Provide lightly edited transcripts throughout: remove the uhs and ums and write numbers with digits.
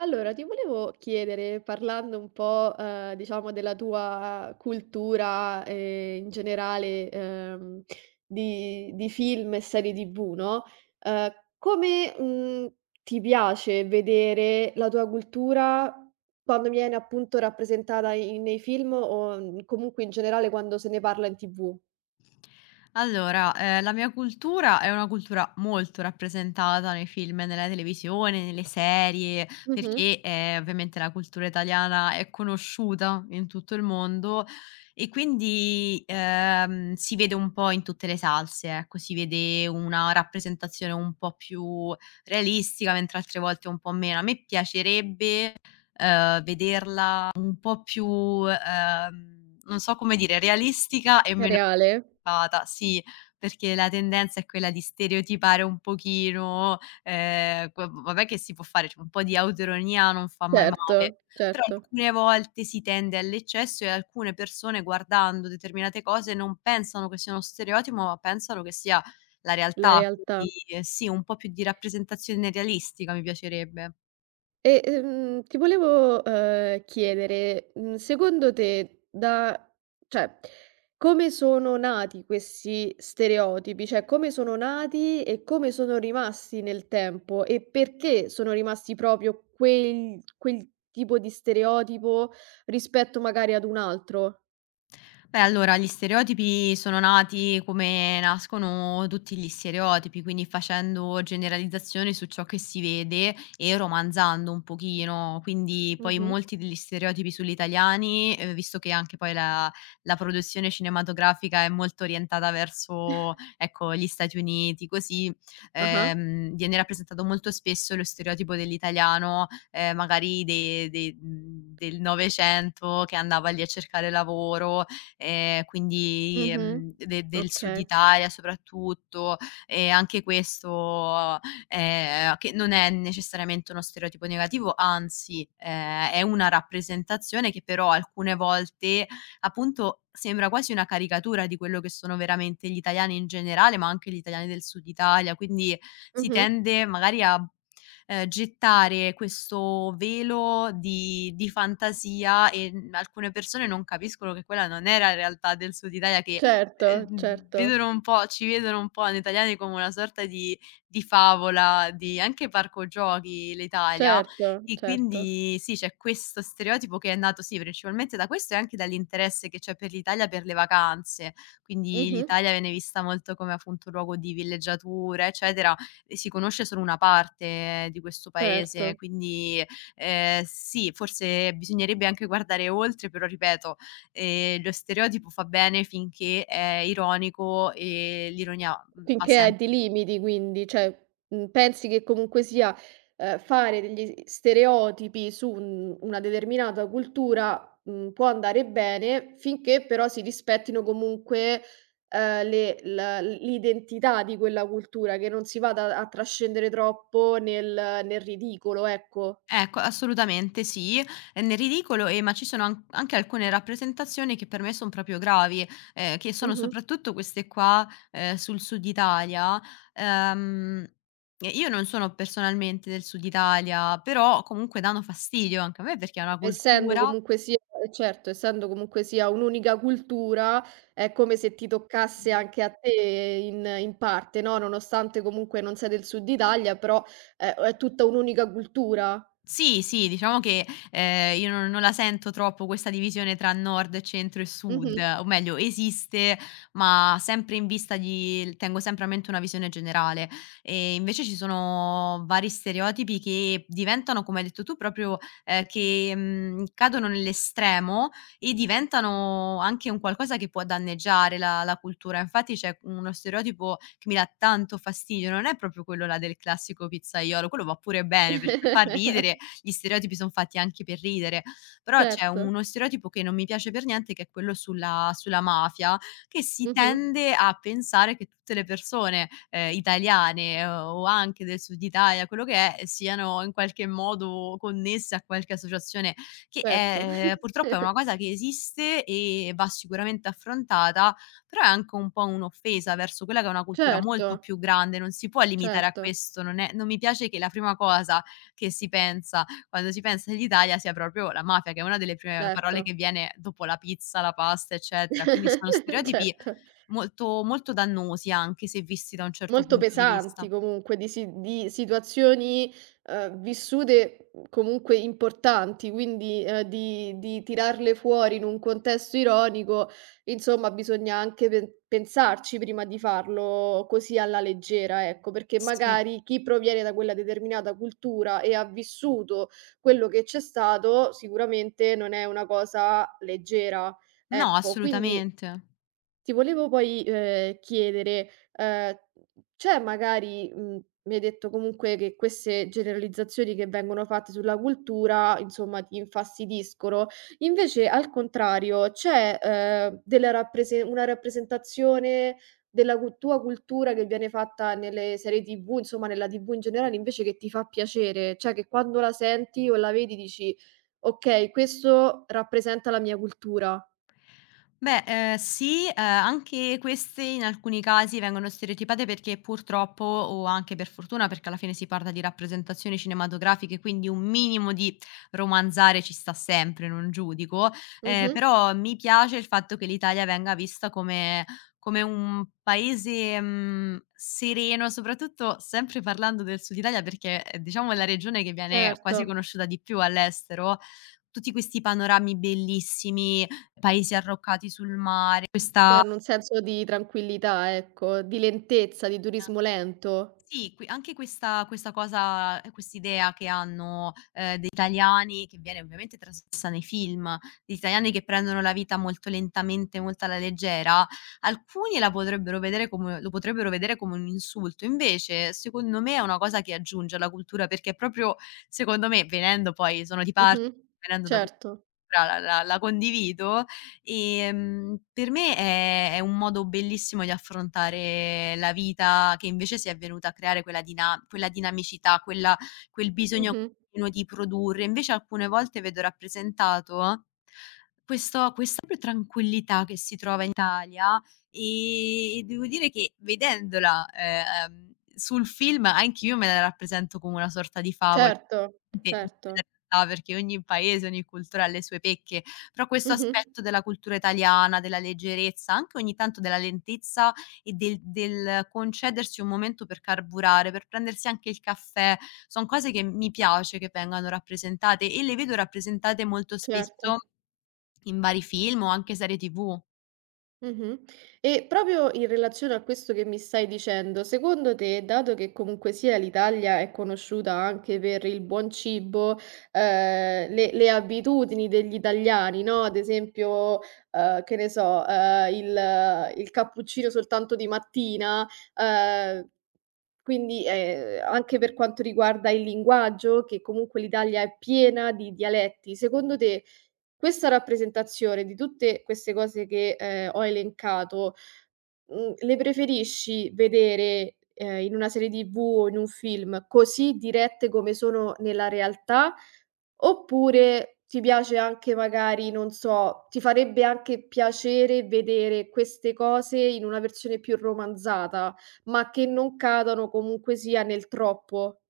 Allora, ti volevo chiedere, parlando un po', diciamo della tua cultura, in generale, di film e serie TV, no, ehm, come, ti piace vedere la tua cultura quando viene appunto rappresentata i nei film o, comunque in generale quando se ne parla in TV? Allora, la mia cultura è una cultura molto rappresentata nei film, nella televisione, nelle serie, Mh-mh. perché, ovviamente la cultura italiana è conosciuta in tutto il mondo e quindi, si vede un po' in tutte le salse, ecco, si vede una rappresentazione un po' più realistica, mentre altre volte un po' meno. A me piacerebbe, vederla un po' più, non so come dire, realistica e È meno reale? Fata, sì, perché la tendenza è quella di stereotipare un pochino, qua vabbè che si può fare, cioè un po' di autoironia non fa mai male, Certo, però certo, alcune volte si tende all'eccesso e alcune persone guardando determinate cose non pensano che sia uno stereotipo, ma pensano che sia la la realtà, realtà. quindi sì, un po' più di rappresentazione realistica mi piacerebbe. E, ti volevo, chiedere, secondo te da cioè, come sono nati questi stereotipi? Cioè, come sono nati e come sono rimasti nel tempo? E perché sono rimasti proprio quel tipo di stereotipo rispetto magari ad un altro? Beh, allora gli stereotipi sono nati come nascono tutti gli stereotipi, quindi facendo generalizzazioni su ciò che si vede e romanzando un pochino. Quindi poi Mh-mh. molti degli stereotipi sugli italiani, visto che anche poi la produzione cinematografica è molto orientata verso, ecco, gli Stati Uniti, così Ah-ah. Viene rappresentato molto spesso lo stereotipo dell'italiano magari del Novecento che andava lì a cercare lavoro quindi, Mh-mh. De del Sud Okay. Italia soprattutto, e anche questo, che non è necessariamente uno stereotipo negativo, anzi, è una rappresentazione che però alcune volte, appunto, sembra quasi una caricatura di quello che sono veramente gli italiani in generale, ma anche gli italiani del Sud Italia, quindi si Mh-mh. tende magari a gettare questo velo di fantasia e, alcune persone non capiscono che quella non era la realtà del Sud Italia che, Certo, certo. vedono un po' ci vedono un po' noi italiani come una sorta di favola, di anche parco giochi l'Italia Certo, e certo. quindi sì, c'è questo stereotipo che è nato sì, principalmente da questo e anche dall'interesse che c'è per l'Italia per le vacanze. Quindi Mh-mh. l'Italia viene vista molto come appunto luogo di villeggiatura, eccetera, si conosce solo una parte di questo Certo. paese, quindi, sì, forse bisognerebbe anche guardare oltre, però ripeto, lo stereotipo fa bene finché è ironico e l'ironia, va Finché sempre ti bene. limiti quindi, cioè, pensi che comunque sia, fare degli stereotipi su un una determinata cultura, può andare bene finché però si rispettino comunque, le la l'identità di quella cultura, che non si vada a trascendere troppo nel ridicolo, ecco. Ecco, assolutamente sì, è nel ridicolo, ma ci sono an anche alcune rappresentazioni che per me son proprio gravi, che sono Mh-mh. soprattutto queste qua, sul Sud Italia. Ehm, e io non sono personalmente del Sud Italia, però comunque danno fastidio anche a me perché è una Essendo cultura. comunque sia certo, essendo comunque sia un'unica cultura, è come se ti toccasse anche a te in parte, no, nonostante comunque non sei del Sud Italia, però è tutta un'unica cultura. Sì, sì, diciamo che, io non la sento troppo questa divisione tra nord, centro e sud, Mh-mh. o meglio esiste, ma sempre in vista di tengo sempre a mente una visione generale. E invece ci sono vari stereotipi che diventano, come hai detto tu, proprio, che, cadono nell'estremo e diventano anche un qualcosa che può danneggiare la cultura. Infatti c'è uno stereotipo che mi dà tanto fastidio, non è proprio quello là del classico pizzaiolo, quello va pure bene perché fa ridere gli stereotipi son fatti anche per ridere, però c'è Certo. uno stereotipo che non mi piace per niente, che è quello sulla mafia, che si Mh-mh. tende a pensare che tutte le persone, italiane o anche del Sud Italia, quello che è, siano in qualche modo connesse a qualche associazione, che Certo. è purtroppo è una cosa che esiste e va sicuramente affrontata, però è anche un po' un'offesa verso quella che è una cultura Certo, molto più grande, non si può limitare a certo, questo, non è non mi piace che la prima cosa che si pensa quando si pensa all'Italia sia proprio la mafia, che è una delle prime parole che certo. viene dopo la pizza, la pasta, eccetera. Quindi sono stereotipi Certo. molto molto dannosi anche se visti da un certo Molto punto di pesanti vista. comunque, di situazioni, vissute, comunque importanti, quindi, di tirarle fuori in un contesto ironico, insomma bisogna anche pensarci prima di farlo così alla leggera, ecco, perché Sì. magari chi proviene da quella determinata cultura e ha vissuto quello che c'è stato, sicuramente non è una cosa leggera. No, Ecco, quindi assolutamente. ti volevo poi, chiedere, c'è magari mi hai detto comunque che queste generalizzazioni che vengono fatte sulla cultura, insomma, ti infastidiscono. Invece al contrario, c'è, della rapprese una rappresentazione della cu tua cultura che viene fatta nelle serie TV, insomma nella TV in generale, invece che ti fa piacere? Cioè che quando la senti o la vedi dici: "Okay, questo rappresenta la mia cultura." Beh, sì, anche queste in alcuni casi vengono stereotipate perché purtroppo, o anche per fortuna, perché alla fine si parla di rappresentazioni cinematografiche, quindi un minimo di romanzare ci sta sempre, non giudico, Mh-mh, però mi piace il fatto che l'Italia venga vista come un paese, sereno, soprattutto sempre parlando del Sud Italia perché, diciamo è la regione che viene certo. quasi conosciuta di più all'estero. Tutti questi panorami bellissimi, Paesi arroccati sul mare, questa Danno un senso di tranquillità, ecco, di lentezza, di turismo lento. sì, qui anche questa cosa quest'idea che hanno, degli italiani, che viene ovviamente trasmessa nei film, degli italiani che prendono la vita molto lentamente, molto alla leggera, alcuni la potrebbero vedere come lo potrebbero vedere come un insulto. Invece, secondo me, è una cosa che aggiunge alla cultura, perché proprio secondo me, venendo poi sono di parte, Mh-mh. venendo da quella Certo. cultura la condivido, per me è un modo bellissimo di affrontare la vita che invece si è venuta a creare quella dinamicità, quel bisogno Mh-mh. continuo di produrre. Invece alcune volte vedo rappresentato questo questa proprio tranquillità che si trova in Italia, e devo dire che vedendola, sul film anch'io me la rappresento come una sorta di favola Certo, Ovviamente non è certo. la realtà, perché ogni paese, ogni cultura ha le sue pecche. Però questo Mh-mh. aspetto della cultura italiana, della leggerezza, anche ogni tanto della lentezza e del concedersi un momento per carburare, per prendersi anche il caffè, son cose che mi piace che vengano rappresentate e le vedo rappresentate molto spesso Certo. in vari film o anche serie TV. Mh-mh. E proprio in relazione a questo che mi stai dicendo, secondo te, dato che comunque sia l'Italia è conosciuta anche per il buon cibo, le abitudini degli italiani, no, ad esempio, che ne so, il cappuccino soltanto di mattina, ehm. Quindi, anche per quanto riguarda il linguaggio, che comunque l'Italia è piena di dialetti, secondo te questa rappresentazione di tutte queste cose che, ho elencato, le preferisci vedere, in una serie TV o in un film così dirette come sono nella realtà. Oppure ti piace anche magari, non so, ti farebbe anche piacere vedere queste cose in una versione più romanzata, ma che non cadano comunque sia nel troppo.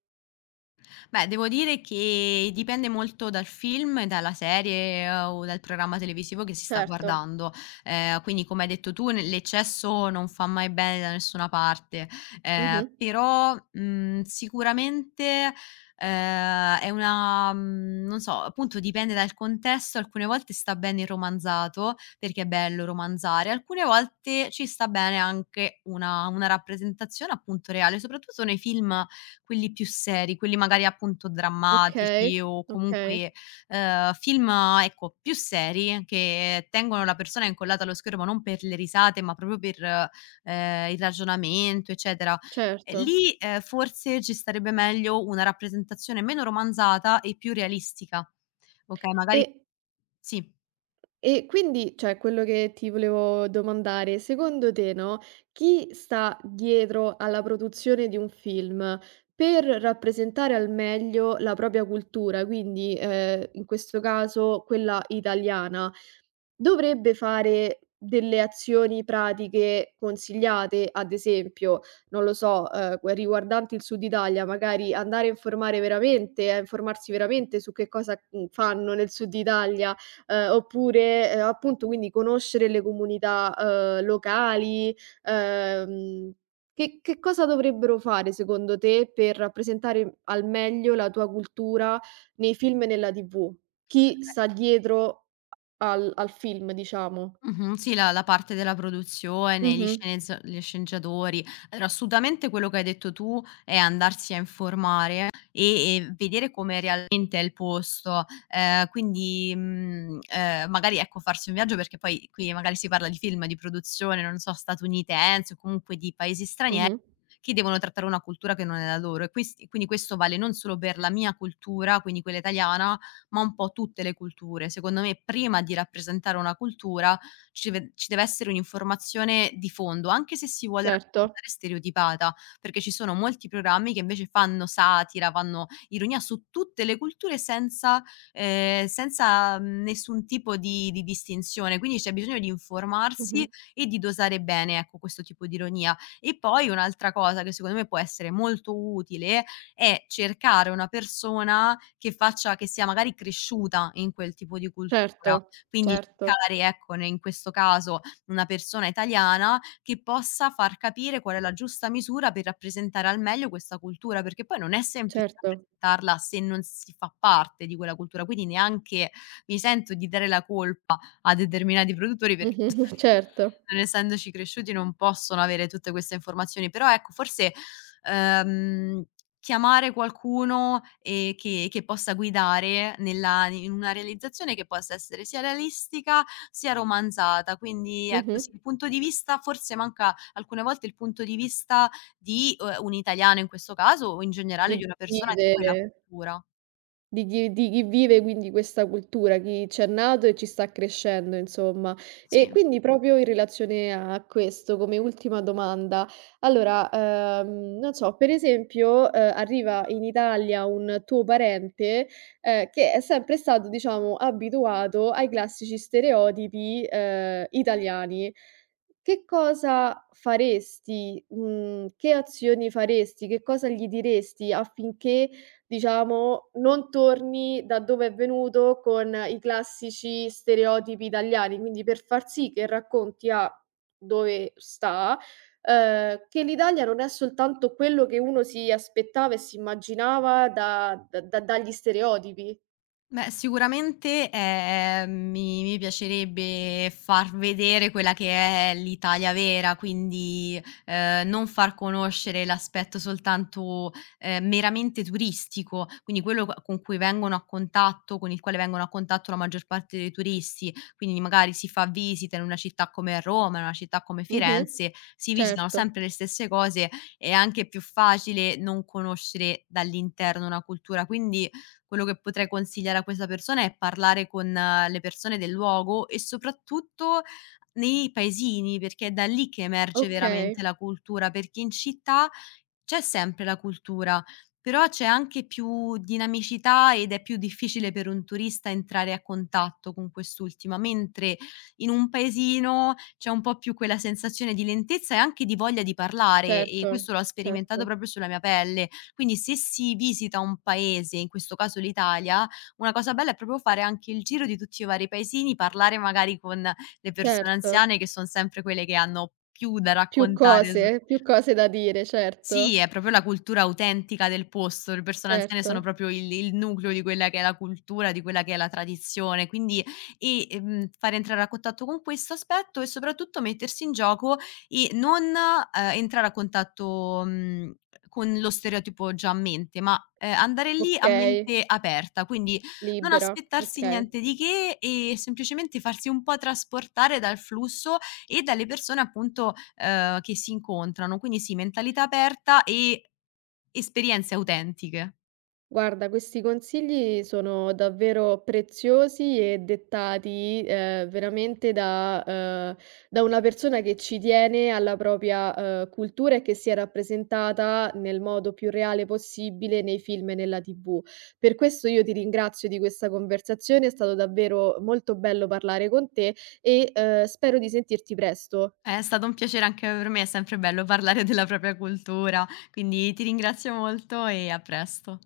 Beh, devo dire che dipende molto dal film, dalla serie o dal programma televisivo che si sta Certo. guardando. Quindi come hai detto tu, ne l'eccesso non fa mai bene da nessuna parte, Mh-mh. però, sicuramente, è una non so, appunto dipende dal contesto, alcune volte sta bene il romanzato, perché è bello romanzare, alcune volte ci sta bene anche una rappresentazione appunto reale, soprattutto nei film quelli più seri, quelli magari appunto drammatici Okay, o okay, comunque, film ecco, più seri che tengono la persona incollata allo schermo non per le risate, ma proprio per, il ragionamento, eccetera. E certo. lì, forse ci starebbe meglio una rappresentazione meno romanzata e più realistica. Okay, magari E sì. E quindi, cioè quello che ti volevo domandare, secondo te, no, chi sta dietro alla produzione di un film per rappresentare al meglio la propria cultura, quindi, in questo caso quella italiana? Dovrebbe fare delle azioni pratiche consigliate, ad esempio, non lo so, que riguardanti il Sud Italia, magari andare a informare veramente a informarsi veramente su che cosa, fanno nel Sud Italia, oppure, appunto quindi conoscere le comunità, locali. Ehm, che cosa dovrebbero fare secondo te per rappresentare al meglio la tua cultura nei film e nella TV? Chi sta dietro al film diciamo. Mh-mh, sì, la parte della produzione, Mh-mh, gli sceneggiatori. Allora, assolutamente quello che hai detto tu è andarsi a informare e vedere com'è realmente è il posto. Quindi, magari, ecco, farsi un viaggio perché poi qui magari si parla di film di produzione, non so, statunitense o comunque di paesi stranieri mh-mh, che devono trattare una cultura che non è la loro e quest quindi questo vale non solo per la mia cultura, quindi quella italiana, ma un po' tutte le culture. Secondo me prima di rappresentare una cultura ci deve essere un'informazione di fondo, anche se si vuole certo, raccontare stereotipata, perché ci sono molti programmi che invece fanno satira, fanno ironia su tutte le culture senza senza nessun tipo di distinzione. Quindi c'è bisogno di mh-mh, informarsi e di dosare bene, ecco, questo tipo di ironia. E poi un'altra cosa che secondo me può essere molto utile è cercare una persona che faccia che sia magari cresciuta in quel tipo di cultura. certo, Quindi certo, cercare, ecco, ne in questo caso una persona italiana che possa far capire qual è la giusta misura per rappresentare al meglio questa cultura, perché poi non è semplice certo, rappresentarla se non si fa parte di quella cultura, quindi neanche mi sento di dare la colpa a determinati produttori perché mh-mh, giustamente certo, non essendoci cresciuti non possono avere tutte queste informazioni. Però ecco, forse, ehm Chiamare qualcuno, che possa guidare nella in una realizzazione che possa essere sia realistica, sia romanzata. Quindi ecco, mh-mh, sì, il punto di vista forse manca alcune volte il punto di vista di, un italiano in questo caso o in generale di di una persona di guide. quella cultura. Di chi vive quindi questa cultura, chi c'è nato e ci sta crescendo insomma. Sì. E quindi proprio in relazione a questo, come ultima domanda, allora, non so, per esempio, arriva in Italia un tuo parente, che è sempre stato diciamo abituato ai classici stereotipi, italiani. Che cosa faresti, che azioni faresti, che cosa gli diresti affinché, diciamo, non torni da dove è venuto con i classici stereotipi italiani, quindi per far sì che racconti a dove sta, che l'Italia non è soltanto quello che uno si aspettava e si immaginava da dagli stereotipi. Beh, sicuramente, mi piacerebbe far vedere quella che è l'Italia vera, quindi, non far conoscere l'aspetto soltanto, meramente turistico, quindi quello co con il quale vengono a contatto la maggior parte dei turisti. Quindi magari si fa visita in una città come Roma, in una città come Mh-mh. Firenze, si visitano Certo. sempre le stesse cose, è anche più facile non conoscere dall'interno una cultura. Quindi quello che potrei consigliare a questa persona è parlare con le persone del luogo e soprattutto nei paesini, perché è da lì che emerge Okay. veramente la cultura, perché in città c'è sempre la cultura, però c'è anche più dinamicità ed è più difficile per un turista entrare a contatto con quest'ultima, mentre in un paesino c'è un po' più quella sensazione di lentezza e anche di voglia di parlare e Certo, questo l'ho certo, sperimentato proprio sulla mia pelle. Quindi se si visita un paese, in questo caso l'Italia, una cosa bella è proprio fare anche il giro di tutti i vari paesini, parlare magari con le persone certo. anziane che son sempre quelle che hanno più da raccontare su Più cose da dire, sì, certo, è proprio la cultura autentica del posto. Le persone anziane certo. sono proprio il nucleo di quella che è la cultura, di quella che è la tradizione, quindi fare entrare a contatto con questo aspetto e soprattutto mettersi in gioco e non, entrare a contatto, con lo stereotipo già a mente, ma, andare lì a Okay, mente aperta, quindi non libera, aspettarsi okay. niente di che e semplicemente farsi un po' trasportare dal flusso e dalle persone appunto, che si incontrano. Quindi sì, mentalità aperta e esperienze autentiche. Guarda, questi consigli sono davvero preziosi e dettati, veramente da da una persona che ci tiene alla propria, cultura e che sia rappresentata nel modo più reale possibile nei film e nella TV. Per questo io ti ringrazio di questa conversazione, è stato davvero molto bello parlare con te e, spero di sentirti presto. È stato un piacere anche per me, è sempre bello parlare della propria cultura, quindi ti ringrazio molto e a presto.